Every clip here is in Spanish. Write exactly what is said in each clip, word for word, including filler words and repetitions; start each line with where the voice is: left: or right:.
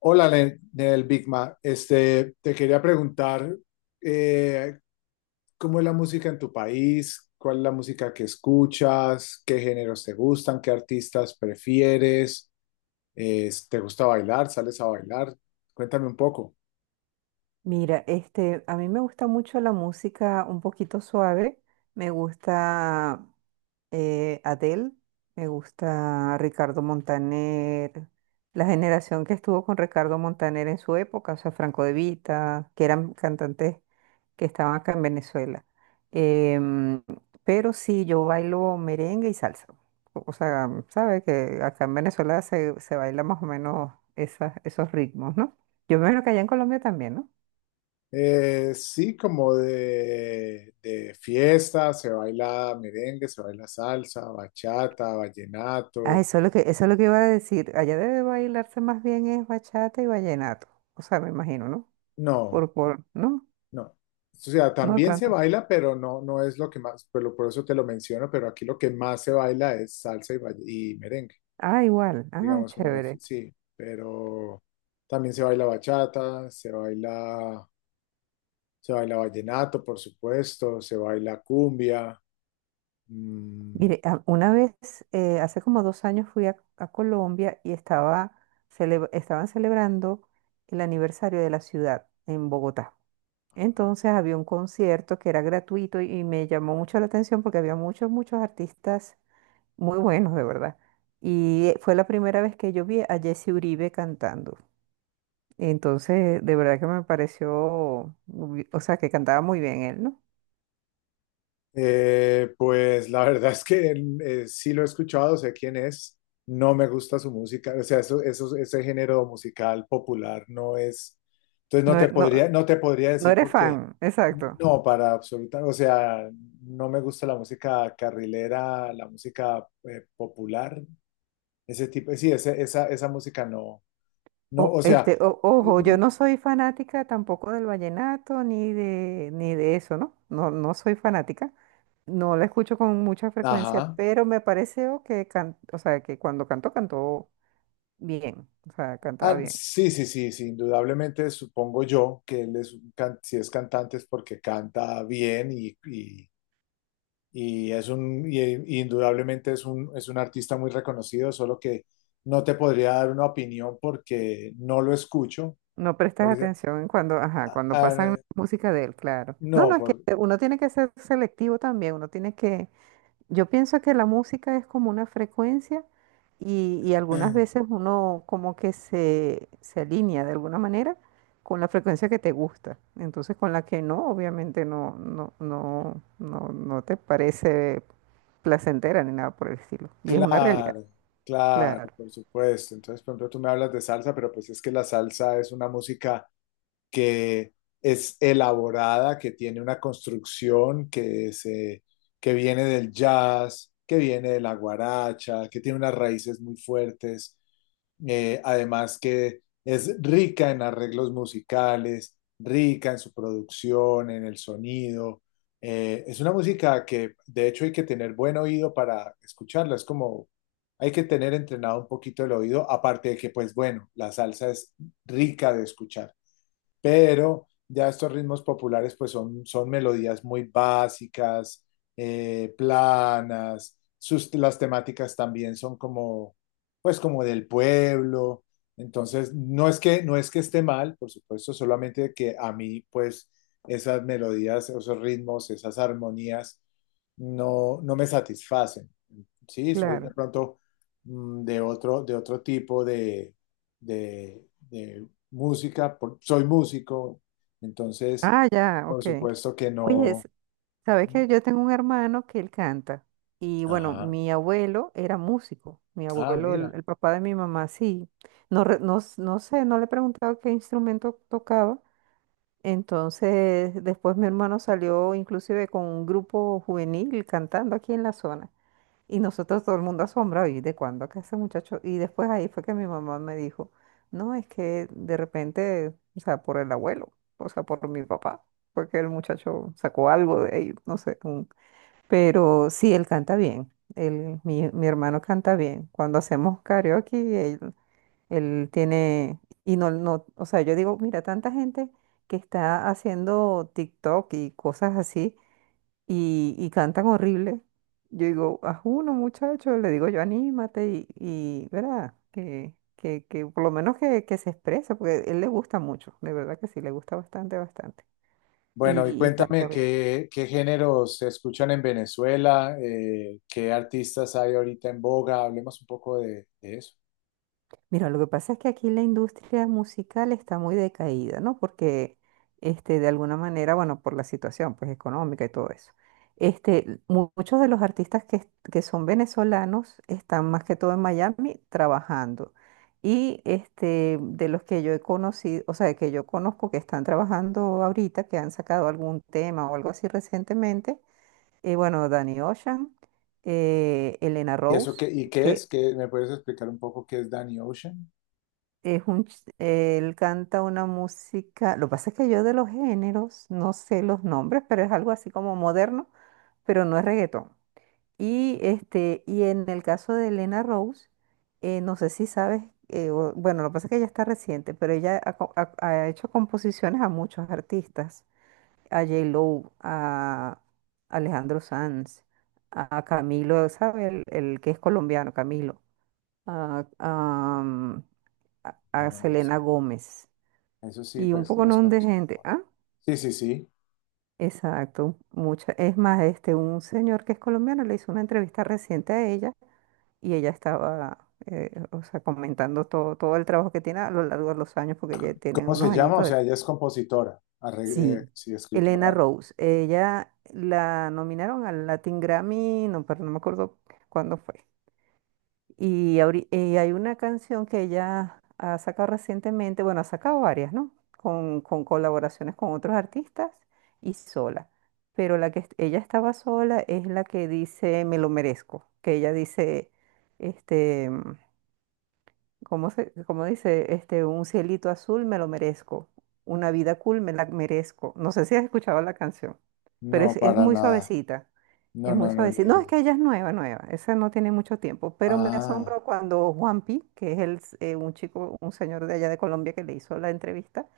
left: Hola, Len- Nel Bigma. Este, te quería preguntar eh, cómo es la música en tu país, cuál es la música que escuchas, qué géneros te gustan, qué artistas prefieres, eh, te gusta bailar, sales a bailar. Cuéntame un poco.
right: Mira, este, a mí me gusta mucho la música un poquito suave. Me gusta eh, Adele, me gusta Ricardo Montaner, la generación que estuvo con Ricardo Montaner en su época, o sea, Franco De Vita, que eran cantantes que estaban acá en Venezuela. Em, pero sí, yo bailo merengue y salsa. O o sea, sabes que acá en Venezuela se, se baila más o menos esas, esos ritmos, ¿no? Yo me imagino que allá en Colombia también, ¿no?
left: Eh, sí, como de, de fiesta, se baila merengue, se baila salsa, bachata,
right: Ah,
left: vallenato.
right: eso es lo que, eso es lo que iba a decir. Allá debe bailarse más bien es bachata y vallenato. O sea, me imagino, ¿no?
left: No,
right: Por, por, no,
left: no. O sea,
right: no
left: también se
right: tanto.
left: baila, pero no, no es lo que más, pero por eso te lo menciono, pero aquí lo que más se baila es salsa y, vall- y merengue,
right: Ah, igual. Ah,
left: digamos como las,
right: chévere.
left: sí, pero también se baila bachata, se baila, se baila vallenato, por supuesto, se baila cumbia, mm,
right: Mire, a- una vez, eh, hace como dos años fui a, a Colombia y estaba cele- estaban celebrando el aniversario de la ciudad en Bogotá. Entonces había un concierto que era gratuito y, y me llamó mucho la atención porque había muchos, muchos artistas muy buenos, de verdad. Y eh, fue la primera vez que yo vi a Jesse Uribe cantando. Entonces, de verdad que me pareció, muy- o sea, que cantaba muy bien él, ¿no?
left: eh, pues la verdad es que eh, sí lo he escuchado, sé quién es, no me gusta su música, o sea, eso, eso, ese género musical popular no es, entonces no
right: No,
left: te
right: eh, no,
left: podría, no te podría
right: no
left: decir
right: eres
left: porque
right: fan, exacto.
left: no, para absoluta, o sea, no me gusta la música carrilera, la música eh, popular, ese tipo, sí, ese- esa, esa música no, no,
right: O,
left: o sea,
right: este, o- ojo, yo
left: no-
right: no soy fanática tampoco del vallenato ni de, ni de eso, ¿no? No, no soy fanática. No la escucho con mucha frecuencia,
left: ajá.
right: pero me pareció que, can- o sea, que cuando cantó, cantó bien, o sea, cantaba
left: Ah,
right: bien.
left: sí, sí, sí, sí, indudablemente supongo yo que él es, un can- si es cantante es porque canta bien y, y- y es un, y- y indudablemente es un, es un artista muy reconocido, solo que no te podría dar una opinión porque no lo escucho.
right: No prestas
left: Por ej-
right: atención cuando, ajá, cuando pasan
left: ah,
right: música de él, claro. No,
left: no,
right: no, es que
left: por,
right: uno tiene que ser selectivo también, uno tiene que, yo pienso que la música es como una frecuencia y, y algunas veces uno como que se, se alinea de alguna manera con la frecuencia que te gusta. Entonces con la que no, obviamente no, no, no, no, no te parece placentera ni nada por el estilo. Y es una realidad,
left: claro, claro,
right: claro,
left: por supuesto. Entonces, por ejemplo, tú me hablas de salsa, pero pues es que la salsa es una música que es elaborada, que tiene una construcción que, se, que viene del jazz, que viene de la guaracha, que tiene unas raíces muy fuertes, eh, además que es rica en arreglos musicales, rica en su producción, en el sonido. Eh, es una música que de hecho hay que tener buen oído para escucharla, es como hay que tener entrenado un poquito el oído, aparte de que pues bueno, la salsa es rica de escuchar, pero ya estos ritmos populares pues son, son melodías muy básicas, eh, planas, sus, las temáticas también son como, pues como del pueblo, entonces no es que, no es que esté mal, por supuesto, solamente que a mí pues esas melodías, esos ritmos, esas armonías no, no me satisfacen, sí, soy de
right: claro.
left: pronto mm, de otro, de otro tipo de, de, de música, por- soy músico, entonces,
right: Ah, ya,
left: por
right: ok.
left: supuesto que
right: Oye,
left: no.
right: sabes que yo tengo un hermano que él canta. Y bueno,
left: Ajá.
right: mi abuelo era músico. Mi
left: Ah,
right: abuelo, el,
left: mira.
right: el papá de mi mamá, sí. No, re- no, s- no sé, no le he preguntado qué instrumento tocaba. Entonces, después mi hermano salió inclusive con un grupo juvenil cantando aquí en la zona. Y nosotros todo el mundo asombrado, ¿y de cuándo acá ese muchacho? Y después ahí fue que mi mamá me dijo, no, es que de repente, o sea, por el abuelo, o sea, por mi papá porque el muchacho sacó algo de ahí, no sé, pero sí, él canta bien. Él, mi, mi hermano canta bien. Cuando hacemos karaoke, él, él tiene, y no, no, o sea, yo digo, mira, tanta gente que está haciendo TikTok y cosas así, y, y cantan horrible. Yo digo, haz uno, muchacho, le digo yo, anímate, y, y ¿verdad? Que, que, que por lo menos que, que se exprese, porque él le gusta mucho, de verdad que sí, le gusta bastante, bastante.
left: Bueno, y
right: Y, y
left: cuéntame
right: canta bien.
left: qué, qué géneros se escuchan en Venezuela, eh, qué artistas hay ahorita en boga, hablemos un poco de, de eso.
right: Mira, lo que pasa es que aquí la industria musical está muy decaída, ¿no? Porque, este, de alguna manera, bueno, por la situación, pues, económica y todo eso. Este, mu- muchos de los artistas que, est- que son venezolanos están más que todo en Miami trabajando. Y, este, de los que yo he conocido, o sea, que yo conozco que están trabajando ahorita, que han sacado algún tema o algo así recientemente, eh, bueno, Danny Ocean, eh, Elena
left: ¿Y eso
right: Rose,
left: qué, y qué es?
right: que
left: ¿Qué, ¿Me puedes explicar un poco qué es Danny Ocean?
right: es un, ch- él canta una música, lo que pasa es que yo de los géneros no sé los nombres, pero es algo así como moderno, pero no es reggaetón. Y, este, y en el caso de Elena Rose, eh, no sé si sabes, eh, o- bueno, lo que pasa es que ella está reciente, pero ella ha, co- ha- ha hecho composiciones a muchos artistas, a J-Lo, a Alejandro Sanz, a Camilo, ¿sabes? El, el que es colombiano, Camilo, a, a mm, a- a
left: No, no sé.
right: Selena Gómez.
left: Eso sí,
right: Y un
left: pues
right: poco no
left: los
right: un de
left: conozco.
right: gente. Ah,
left: Sí, sí, sí.
right: exacto. Mucha. Es más, este, un señor que es colombiano le hizo una entrevista reciente a ella y ella estaba, eh, o sea, comentando todo, todo el trabajo que tiene a lo largo de los años, porque ya tiene
left: ¿Cómo se
right: unos
left: llama? O
right: añitos. De-
left: sea, ella es compositora, arre- eh,
right: Sí,
left: sí,
right: Elena
left: escritora.
right: Rose. Ella la nominaron al Latin Grammy, no, pero no me acuerdo cuándo fue. Y, ahori- eh, hay una canción que ella ha sacado recientemente, bueno, ha sacado varias, ¿no? Con, con colaboraciones con otros artistas y sola. Pero la que est- ella estaba sola es la que dice Me lo merezco, que ella dice, este, ¿cómo se, cómo dice? Este, un cielito azul me lo merezco. Una vida cool me la merezco. No sé si has escuchado la canción, pero
left: No,
right: es, es
left: para
right: muy
left: nada.
right: suavecita.
left: No,
right: Es muy
left: no, no, ni
right: suavecita. No, es
left: idea.
right: que ella es nueva, nueva. Esa no tiene mucho tiempo. Pero me
left: Ah.
right: asombro cuando Juanpi, que es el, s- eh, un chico, un señor de allá de Colombia que le hizo la entrevista,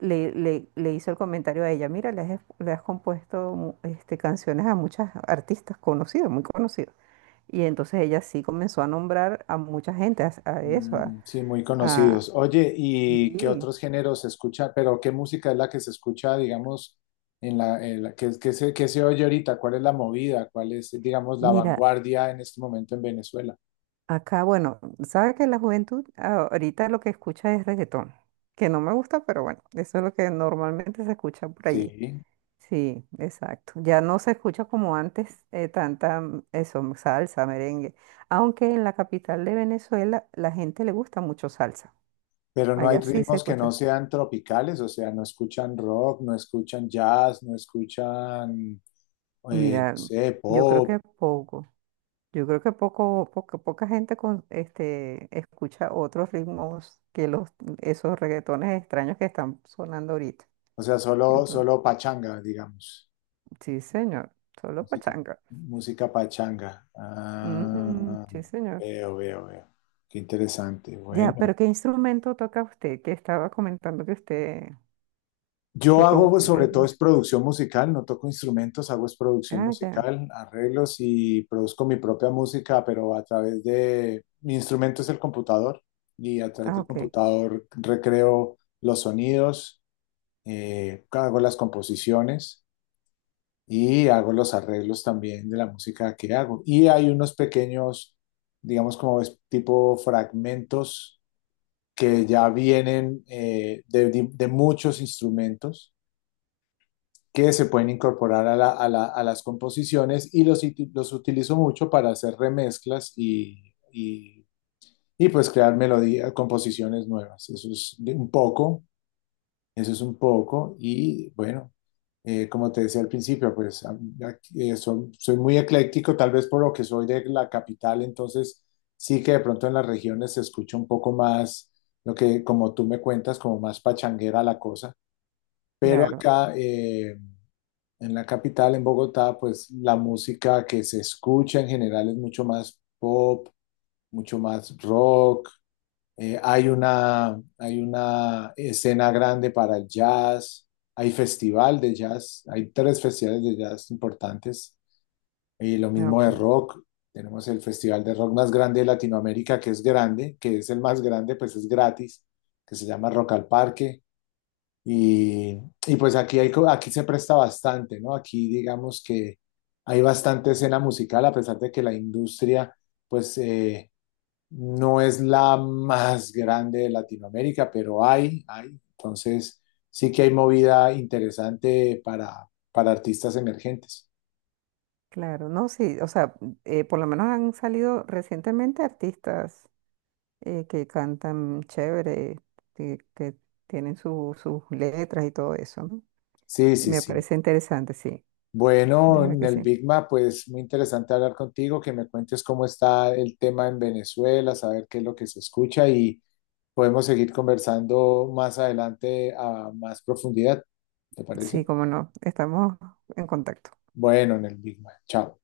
right: le, le, le hizo el comentario a ella. Mira, le has, es- le has compuesto mu- este, canciones a muchas artistas conocidas, muy conocidas. Y entonces ella sí comenzó a nombrar a mucha gente, a, a eso,
left: Mm, sí, muy
right: ah,
left: conocidos. Oye, ¿y qué
right: sí.
left: otros géneros se escucha? Pero ¿qué música es la que se escucha, digamos, en la, en la- qué, qué se, qué se oye ahorita? ¿Cuál es la movida? ¿Cuál es, digamos, la
right: Mira,
left: vanguardia en este momento en Venezuela?
right: acá, bueno, sabe que la juventud ah, ahorita lo que escucha es reggaetón, que no me gusta, pero bueno, eso es lo que normalmente se escucha por allí.
left: Sí,
right: Sí, exacto. Ya no se escucha como antes eh, tanta mm, eso, mm, salsa, merengue. Aunque en la capital de Venezuela la gente le gusta mucho salsa.
left: pero no hay
right: Allá sí se
left: ritmos que no
right: escucha.
left: sean tropicales, o sea, no escuchan rock, no escuchan jazz, no escuchan, eh, no
right: Mira,
left: sé,
right: yo creo
left: pop,
right: que poco. Yo creo que poco, poca, poca gente con, este, escucha otros ritmos que los, esos reggaetones extraños que están sonando ahorita.
left: o sea, solo,
right: Entonces,
left: solo pachanga, digamos.
right: sí, señor, solo
left: Música,
right: pachanga.
left: música pachanga.
right: Ujú,
left: Ah,
right: sí, señor.
left: veo, veo, veo. Qué interesante.
right: Ya,
left: Bueno,
right: pero ¿qué instrumento toca usted? Que estaba comentando que usted
left: yo
right: toca
left: hago
right: un...
left: pues,
right: eh,
left: sobre todo es
right: mus-
left: producción musical, no toco instrumentos, hago es producción
right: Ah, ya.
left: musical, arreglos y produzco mi propia música, pero a través de mi instrumento es el computador y a través
right: Ah,
left: del
right: ok.
left: computador recreo los sonidos, eh, hago las composiciones y hago los arreglos también de la música que hago. Y hay unos pequeños, digamos como es- tipo fragmentos que ya vienen eh, de, de de muchos instrumentos que se pueden incorporar a, la- a la- a las composiciones y los, uti- los utilizo mucho para hacer remezclas y, y, y pues crear melodías, composiciones nuevas. Eso es de- un poco. Eso es un poco y bueno, eh, como te decía al principio, pues a- a- eh, son- soy muy ecléctico, tal vez por lo que soy de la capital, entonces sí que de pronto en las regiones se escucha un poco más lo que, como tú me cuentas, como más pachanguera la cosa, pero
right: Claro.
left: acá eh, en la capital, en Bogotá, pues la música que se escucha en general es mucho más pop, mucho más rock, eh, hay una, hay una escena grande para el jazz, hay festival de jazz, hay tres festivales de jazz importantes, y lo
right: Ah,
left: mismo de
right: ok.
left: rock, tenemos el festival de rock más grande de Latinoamérica, que es grande, que es el más grande, pues es gratis, que se llama Rock al Parque, y, y pues aquí, hay, co- aquí se presta bastante, ¿no? Aquí digamos que hay bastante escena musical, a pesar de que la industria, pues... eh, no es la más grande de Latinoamérica, pero hay, hay. Entonces, sí que hay movida interesante para, para artistas emergentes.
right: Claro. No, sí. O sea, eh, por lo menos han salido recientemente artistas eh, que cantan chévere, que, que tienen su- sus letras y todo eso, ¿no?
left: Sí,
right: Y
left: sí,
right: me
left: sí.
right: parece interesante, sí, de
left: Bueno,
right: verdad
left: en
right: que
left: el
right: sí.
left: Bigma, pues muy interesante hablar contigo, que me cuentes cómo está el tema en Venezuela, saber qué es lo que se escucha y podemos seguir conversando más adelante a más profundidad, ¿te parece?
right: Sí, cómo no, estamos en contacto.
left: Bueno, en el Bigma. Chao.